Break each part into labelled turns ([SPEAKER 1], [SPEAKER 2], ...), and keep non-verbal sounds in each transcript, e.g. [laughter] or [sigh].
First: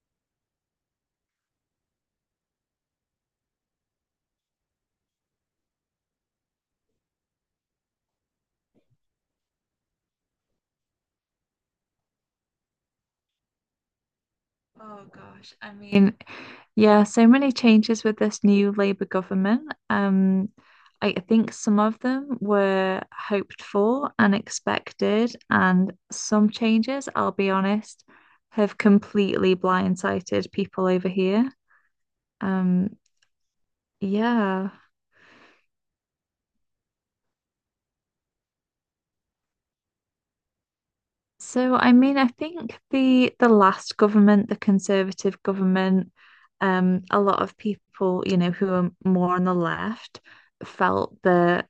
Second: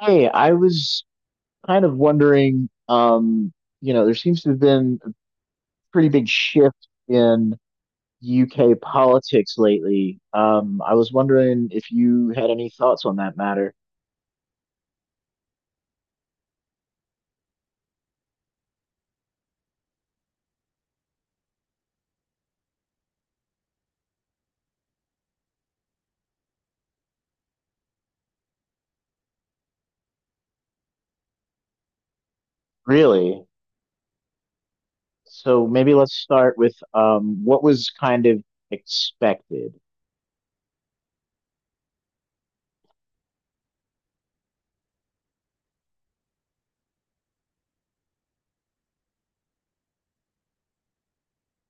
[SPEAKER 1] Hey, I was kind of wondering, there seems to have been a pretty big shift in UK politics lately. I was wondering if you had any thoughts on that matter.
[SPEAKER 2] Oh gosh, I mean, yeah, so many changes with this new Labour government. I think some of them were hoped for and expected, and some changes, I'll be honest, have completely blindsided people over here. Um,
[SPEAKER 1] Really?
[SPEAKER 2] yeah.
[SPEAKER 1] So maybe let's start with what was kind of expected.
[SPEAKER 2] So I mean, I think the last government, the Conservative government, a lot of people, you know, who are more on the left felt that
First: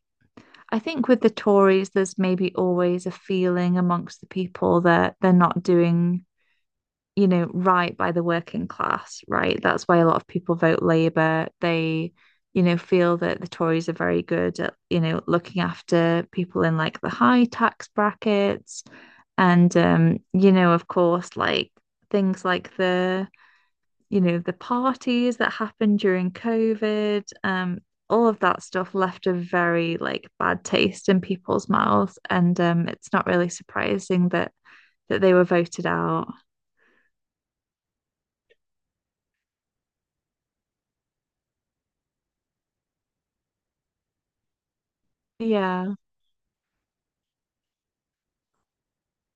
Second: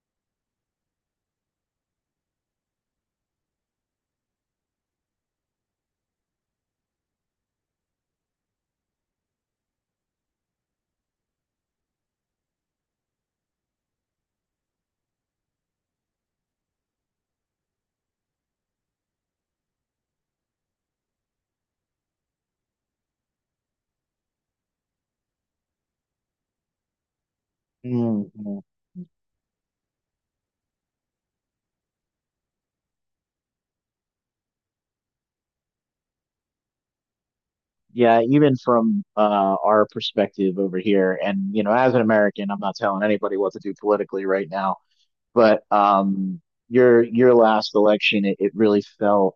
[SPEAKER 2] I think with the Tories, there's maybe always a feeling amongst the people that they're not doing, you know, right by the working class, right? That's why a lot of people vote Labour. They, you know, feel that the Tories are very good at, you know, looking after people in like the high tax brackets. You know, of course, like things like the you know, the parties that happened during COVID, all of that
[SPEAKER 1] Mhm.
[SPEAKER 2] stuff left a very like bad taste in people's mouths. And it's not really surprising that they were voted out.
[SPEAKER 1] Yeah, even from our perspective over here, and you know, as an American, I'm not telling anybody what to do politically right now. But
[SPEAKER 2] Yeah.
[SPEAKER 1] your last election, it really felt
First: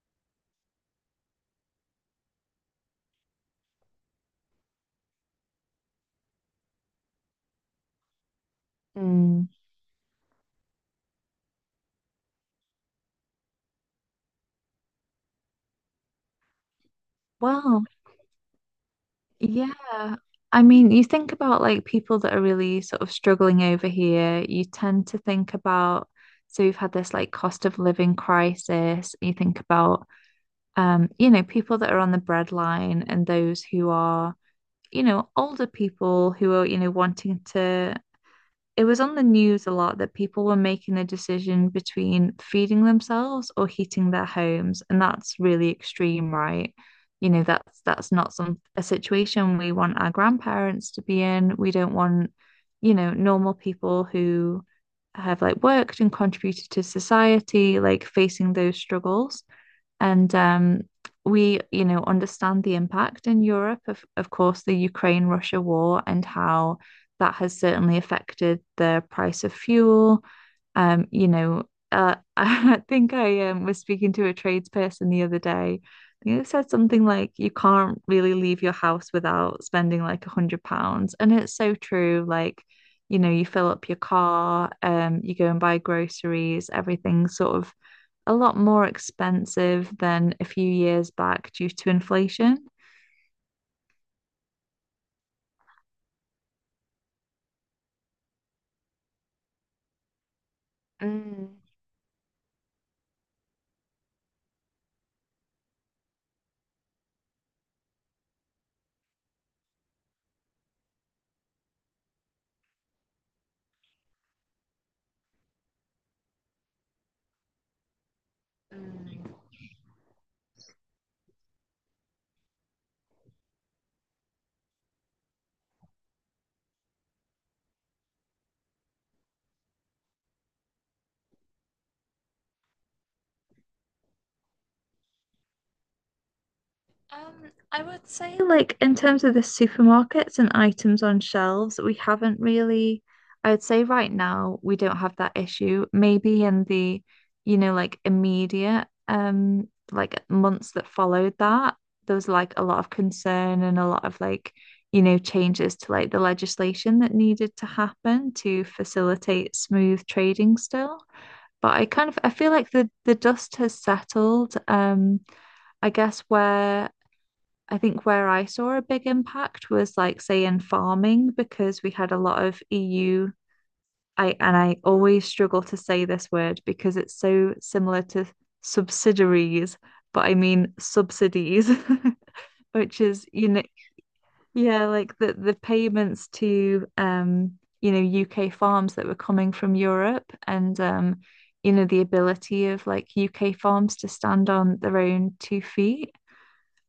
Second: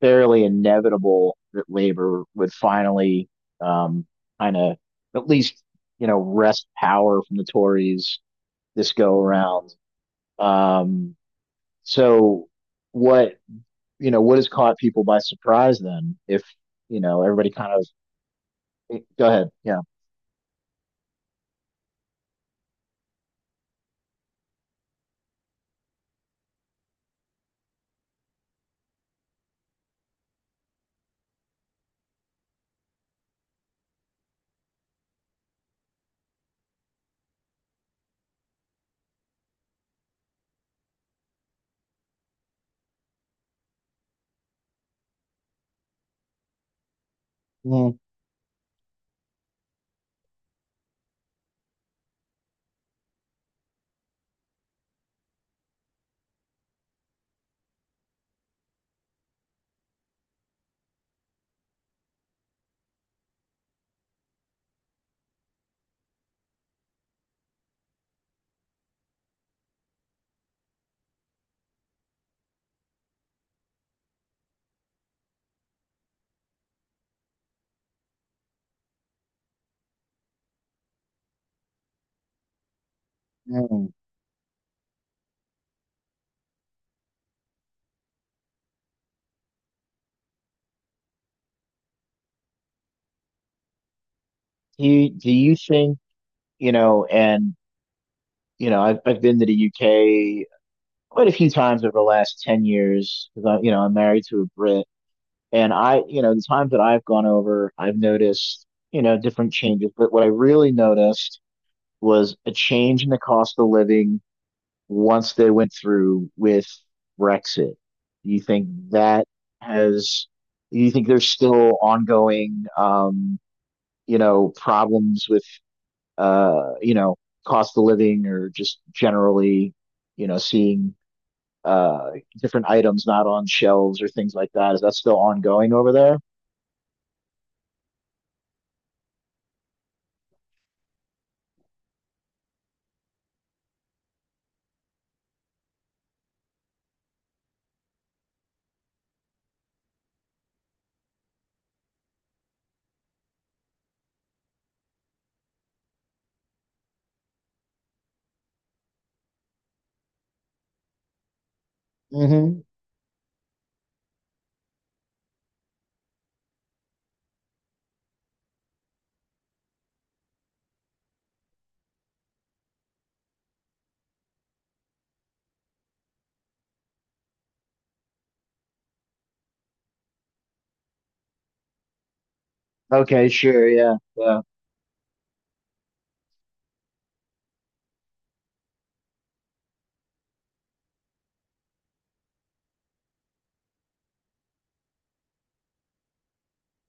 [SPEAKER 1] fairly inevitable that Labor would finally um, kind of at least you know wrest power from the Tories this go
[SPEAKER 2] Mm.
[SPEAKER 1] around. Um, so what you know what has caught people by surprise then? If you know everybody kind of
[SPEAKER 2] Well,
[SPEAKER 1] go ahead, yeah.
[SPEAKER 2] yeah. I mean, you think about like people that are really sort of struggling over here, you tend to think about, so we've had this like cost of living crisis. You think about, you know, people that are on the breadline and those who are you know, older people who are, you know, wanting to. It was on the news a lot that people were making a decision between feeding themselves or heating their homes, and that's really extreme, right? You know, that's
[SPEAKER 1] mm
[SPEAKER 2] not some a situation we want our grandparents to be in. We don't want, you know, normal people who have like worked and contributed to society, like facing those struggles. And we, you know, understand the impact in Europe of course, the Ukraine-Russia war and how that has certainly affected the price of fuel. You know, [laughs] I think I was speaking to a tradesperson the other day. I think it said something like, you can't really leave your house without spending like £100. And it's so true. Like, you know, you fill up
[SPEAKER 1] mm.
[SPEAKER 2] your car, you go and buy groceries, everything sort of a lot more expensive than a few years back due to inflation.
[SPEAKER 1] Do you think you know and you know I've been to the UK quite a few
[SPEAKER 2] Mm.
[SPEAKER 1] times over the last 10 years because I, you know, I'm married to a Brit and I, you know, the times that I've gone over, I've noticed, you know, different changes. But what I really noticed was a change in the cost of living once they went through with Brexit. Do you think that has, do you think there's still ongoing, you know, problems with, you know, cost of living or just generally, you know, seeing uh, different items not on shelves or things like that. Is that still ongoing over there?
[SPEAKER 2] Um, I would say, like, in terms of the supermarkets and items on shelves, we haven't really, I would say right now, we don't have that issue. Maybe in the you know, like immediate, like months that followed that, there was like a lot of concern and a lot of like, you know, changes to like the legislation that needed to happen to facilitate smooth trading still. But I kind of I feel
[SPEAKER 1] Mm-hmm.
[SPEAKER 2] like the dust has settled. I guess where I think where I saw a big impact was like say in farming because we had a lot of EU. I and I always struggle to say this word because it's so similar to subsidiaries, but I mean subsidies, [laughs] which is
[SPEAKER 1] Okay,
[SPEAKER 2] you know
[SPEAKER 1] sure, yeah, yeah.
[SPEAKER 2] yeah, like the payments to you know, UK farms that were coming from Europe and you know, the ability of like UK farms to stand on their own two feet.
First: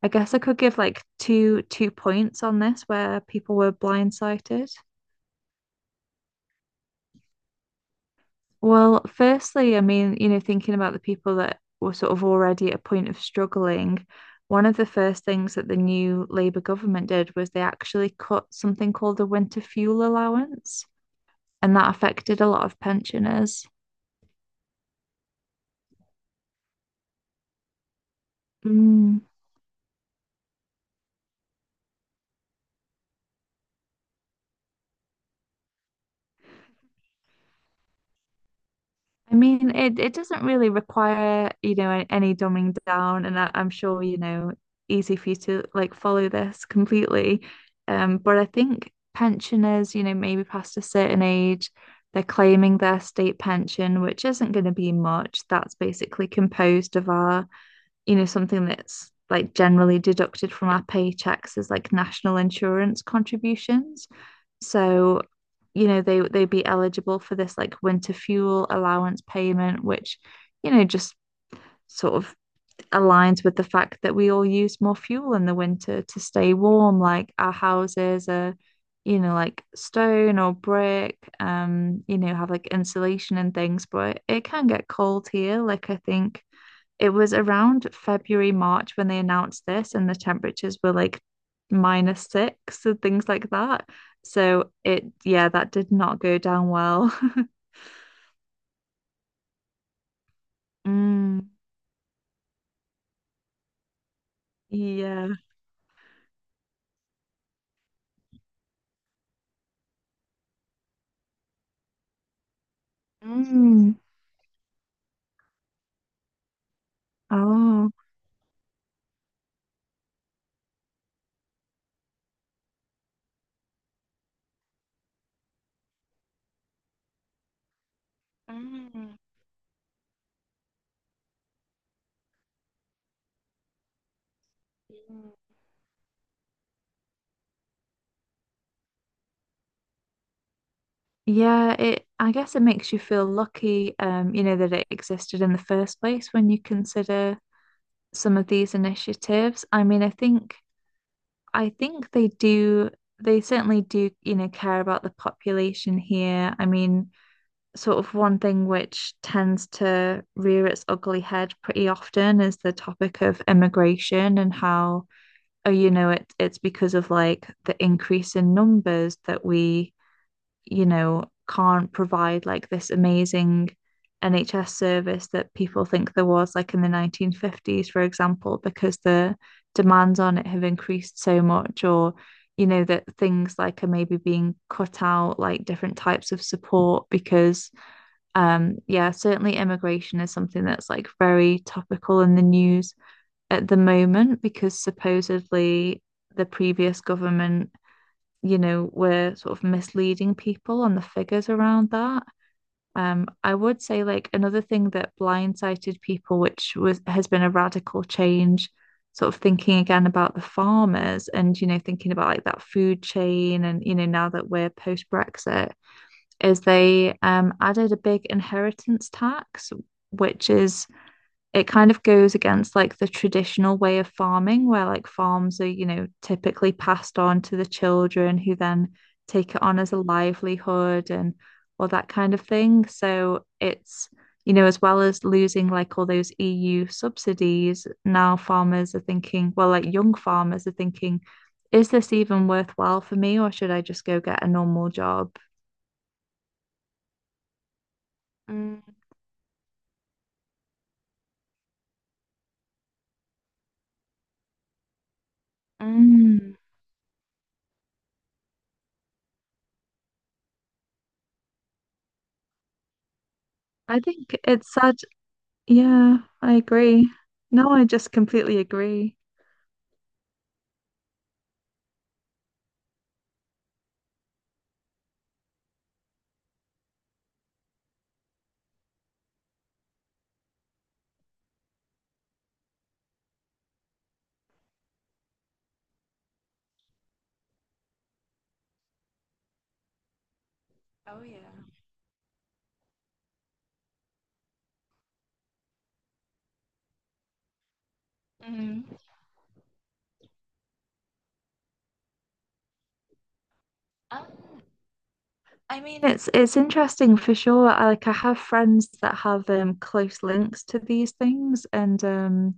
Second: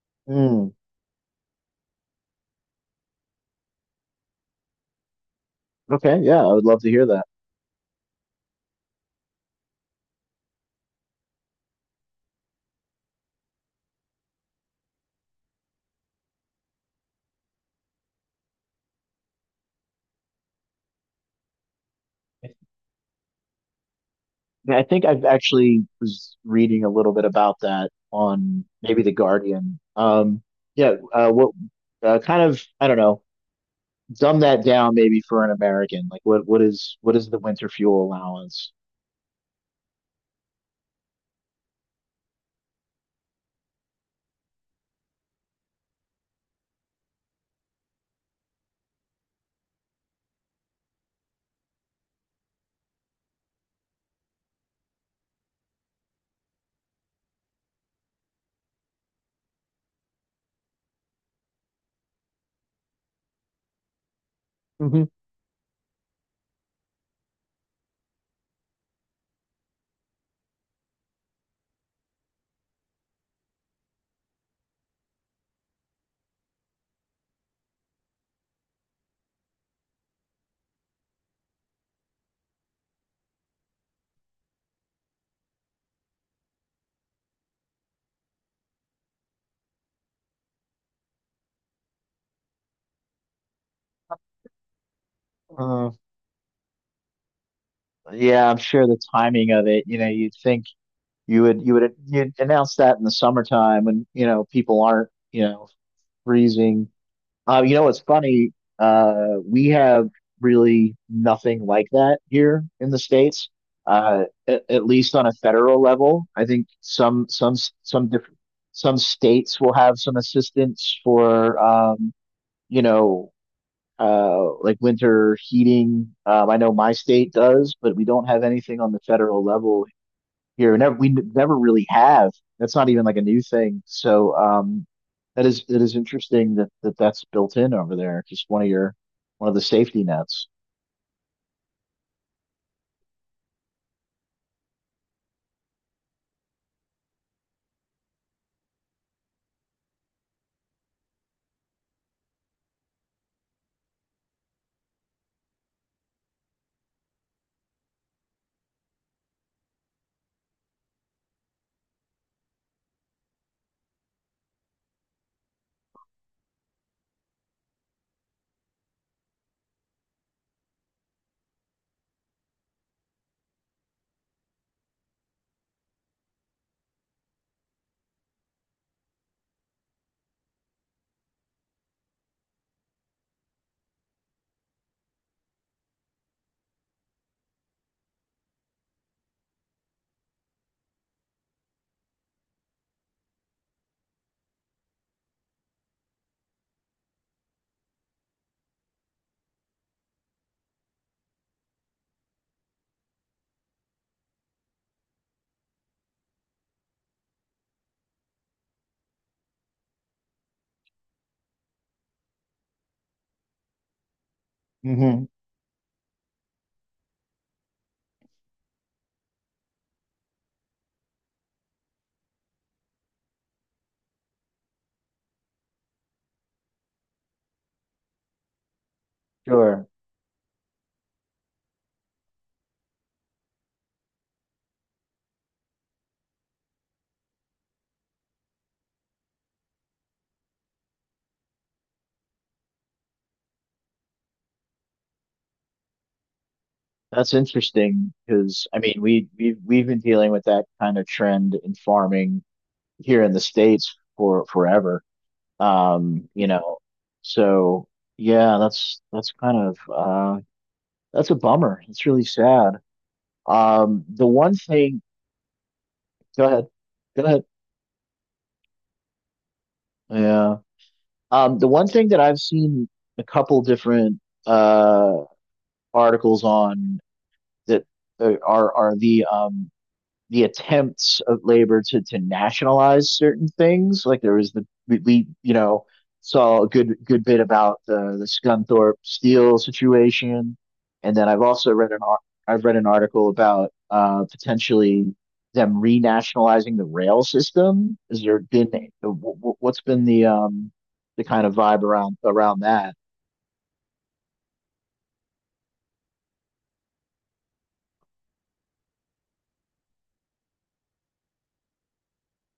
[SPEAKER 2] I guess I could
[SPEAKER 1] Mm,
[SPEAKER 2] give like two points on this where people were blindsided.
[SPEAKER 1] okay, yeah, I would love to hear that.
[SPEAKER 2] Well, firstly, I mean, you know, thinking about the people that were sort of already at a point of struggling, one of the first things that the new Labour government did was they actually cut something called the winter fuel allowance. And that affected a lot of pensioners.
[SPEAKER 1] Yeah, I think I've actually was reading a little bit about that on maybe The
[SPEAKER 2] Mm.
[SPEAKER 1] Guardian. Yeah, what kind of I don't know, dumb that down maybe for an American. Like what is the winter fuel allowance?
[SPEAKER 2] I mean, it doesn't really require, you know, any dumbing down, and I, I'm sure, you know, easy for you to like follow this completely. But I think pensioners, you know, maybe past a certain age, they're claiming their state pension, which isn't going to be much. That's basically composed of our you know, something that's like generally deducted from our paychecks is like national insurance contributions.
[SPEAKER 1] Mm-hmm.
[SPEAKER 2] So, you know, they'd be eligible for this like winter fuel allowance payment, which, you know, just sort of aligns with the fact that we all use more fuel in the winter to stay warm. Like our houses are, you know, like stone or brick, you know, have like insulation and things, but it can get cold here. Like I think it was around February, March when they announced this, and the temperatures were like -6 and things like that. So it, yeah, that
[SPEAKER 1] Uh,
[SPEAKER 2] did not go down well. [laughs]
[SPEAKER 1] yeah, I'm sure the timing of it, you know, you'd think
[SPEAKER 2] Mm,
[SPEAKER 1] you would you'd announce that in the summertime when you know people aren't
[SPEAKER 2] yeah.
[SPEAKER 1] you know freezing. You know what's funny? We have really nothing like that here in the States.
[SPEAKER 2] Mm.
[SPEAKER 1] At least on a federal level, I think some some
[SPEAKER 2] Oh.
[SPEAKER 1] some different some states will have some assistance for you know like winter heating. I know my state does, but we don't have anything on the
[SPEAKER 2] Mm,
[SPEAKER 1] federal level here. Never, we never really have. That's not even like a new thing. So
[SPEAKER 2] mm.
[SPEAKER 1] that is interesting that, that that's built in over there. Just one of your one of the safety nets.
[SPEAKER 2] Yeah, it I guess it makes you feel lucky, you know, that it existed in the first place when you consider some of these initiatives. I mean, I think they do, they certainly do, you know, care about the population here. I mean, sort of one thing which tends to rear its ugly head pretty often is the topic of immigration and how, oh, you know, it, it's because of like the increase in numbers that we you know, can't provide like this amazing NHS service that people think there was like in the 1950s, for example, because the demands on it have increased so much, or, you know, that things like are maybe being cut out, like different types of support, because, yeah, certainly immigration is something that's like very topical in the news at the moment, because supposedly the previous government you know, we're sort of misleading people on the figures around that. I would say like another thing that blindsided people, which was has been a radical change, sort of thinking again about the farmers and, you know, thinking about like that food chain and, you know, now that we're post
[SPEAKER 1] Hmm.
[SPEAKER 2] Brexit, is they added a big inheritance tax, which is it kind of goes against like the traditional way of farming where like farms are you know typically passed on to the children who then take it on
[SPEAKER 1] Sure.
[SPEAKER 2] as a livelihood and all that kind of thing so it's you know as well as losing like all those EU subsidies now farmers are thinking well like young farmers are thinking is this even worthwhile for me or should I just go get a normal job.
[SPEAKER 1] That's interesting because I
[SPEAKER 2] Mm.
[SPEAKER 1] mean we've been dealing with that kind of trend in farming here in the States for forever. You
[SPEAKER 2] Mm.
[SPEAKER 1] know, so yeah, that's kind of that's a bummer. It's really sad.
[SPEAKER 2] I
[SPEAKER 1] The
[SPEAKER 2] think
[SPEAKER 1] one
[SPEAKER 2] it's sad.
[SPEAKER 1] thing,
[SPEAKER 2] Yeah,
[SPEAKER 1] go
[SPEAKER 2] I
[SPEAKER 1] ahead.
[SPEAKER 2] agree.
[SPEAKER 1] Go ahead.
[SPEAKER 2] No, I just completely agree.
[SPEAKER 1] Yeah. The one thing that I've seen a couple different uh articles on that are the attempts of labor to nationalize certain things. Like there was the we you know saw a good bit about the Scunthorpe Steel situation, and
[SPEAKER 2] Oh
[SPEAKER 1] then
[SPEAKER 2] yeah.
[SPEAKER 1] I've read an article about potentially them renationalizing the rail system. Is there been uh, what's been the kind of vibe around around that?
[SPEAKER 2] Um, I mean, it's interesting for sure. I, like I have friends that have close links to these things, and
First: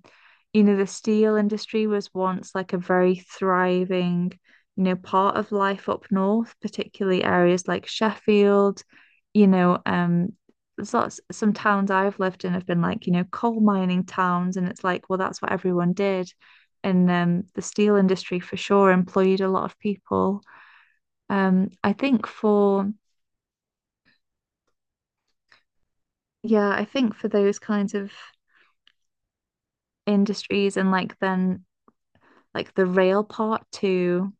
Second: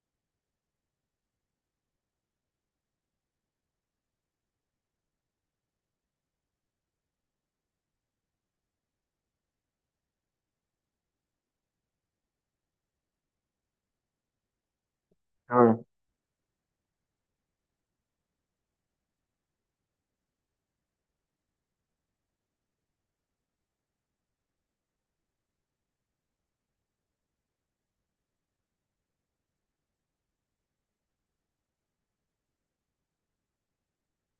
[SPEAKER 2] you know, the steel industry was once like a very thriving, you know, part of life up north, particularly areas like Sheffield, you know, there's lots some towns I've lived in have been like, you know, coal mining towns, and it's like, well, that's what
[SPEAKER 1] Sure.
[SPEAKER 2] everyone did. And the steel industry for sure employed a lot of people. I think for, yeah, I think for those kinds of industries and like then like the rail part too.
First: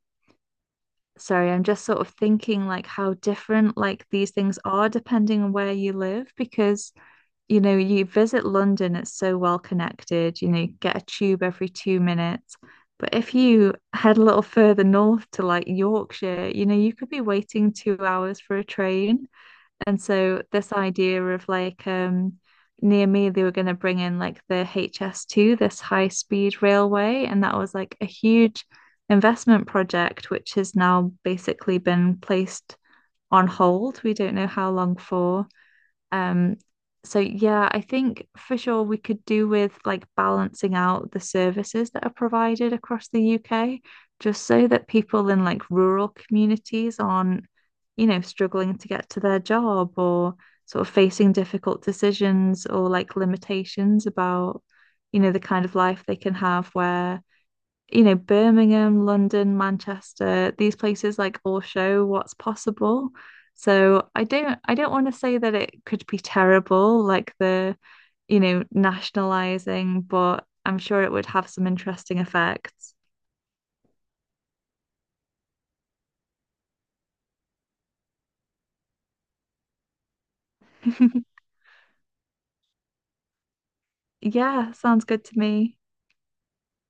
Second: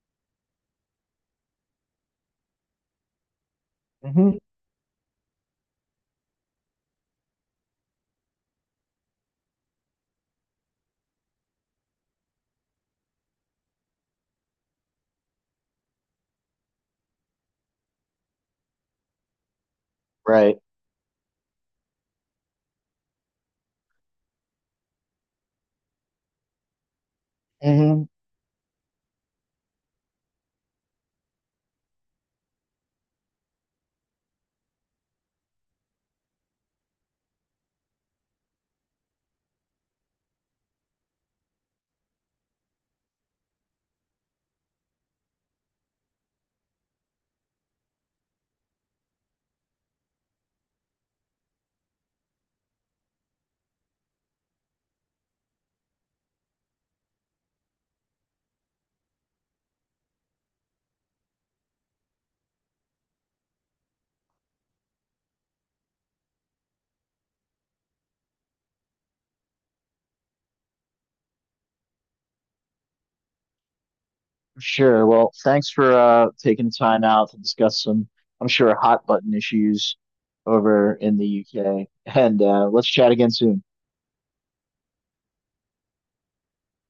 [SPEAKER 2] Sorry, I'm just sort of thinking like how different like these
[SPEAKER 1] Hmm.
[SPEAKER 2] things are depending on where you live because you know you visit London, it's so well connected, you know, you get a tube every 2 minutes. But if you head a little further north to like Yorkshire, you know, you could be waiting 2 hours for a train. And so
[SPEAKER 1] Right.
[SPEAKER 2] this idea of like near me they were going to bring in like the HS2, this high speed railway, and that was like
[SPEAKER 1] Mm-hmm.
[SPEAKER 2] a huge investment project which has now basically been placed on hold. We don't know how long for. Um, so yeah, I think for sure we could do with like balancing out the services that are provided across the UK, just so that people in like rural communities aren't, you know, struggling to get to their job or sort of facing difficult decisions or like limitations about, you know, the kind of life they can have where you know, Birmingham, London, Manchester, these places like all show what's possible. So I don't want to say that it could be terrible, like the, you know, nationalizing, but I'm sure it would have some interesting effects.
[SPEAKER 1] Sure. Well, thanks for taking the time out to discuss some, I'm sure, hot button issues over in
[SPEAKER 2] [laughs]
[SPEAKER 1] the UK. And let's chat again soon.
[SPEAKER 2] Yeah, sounds good to me.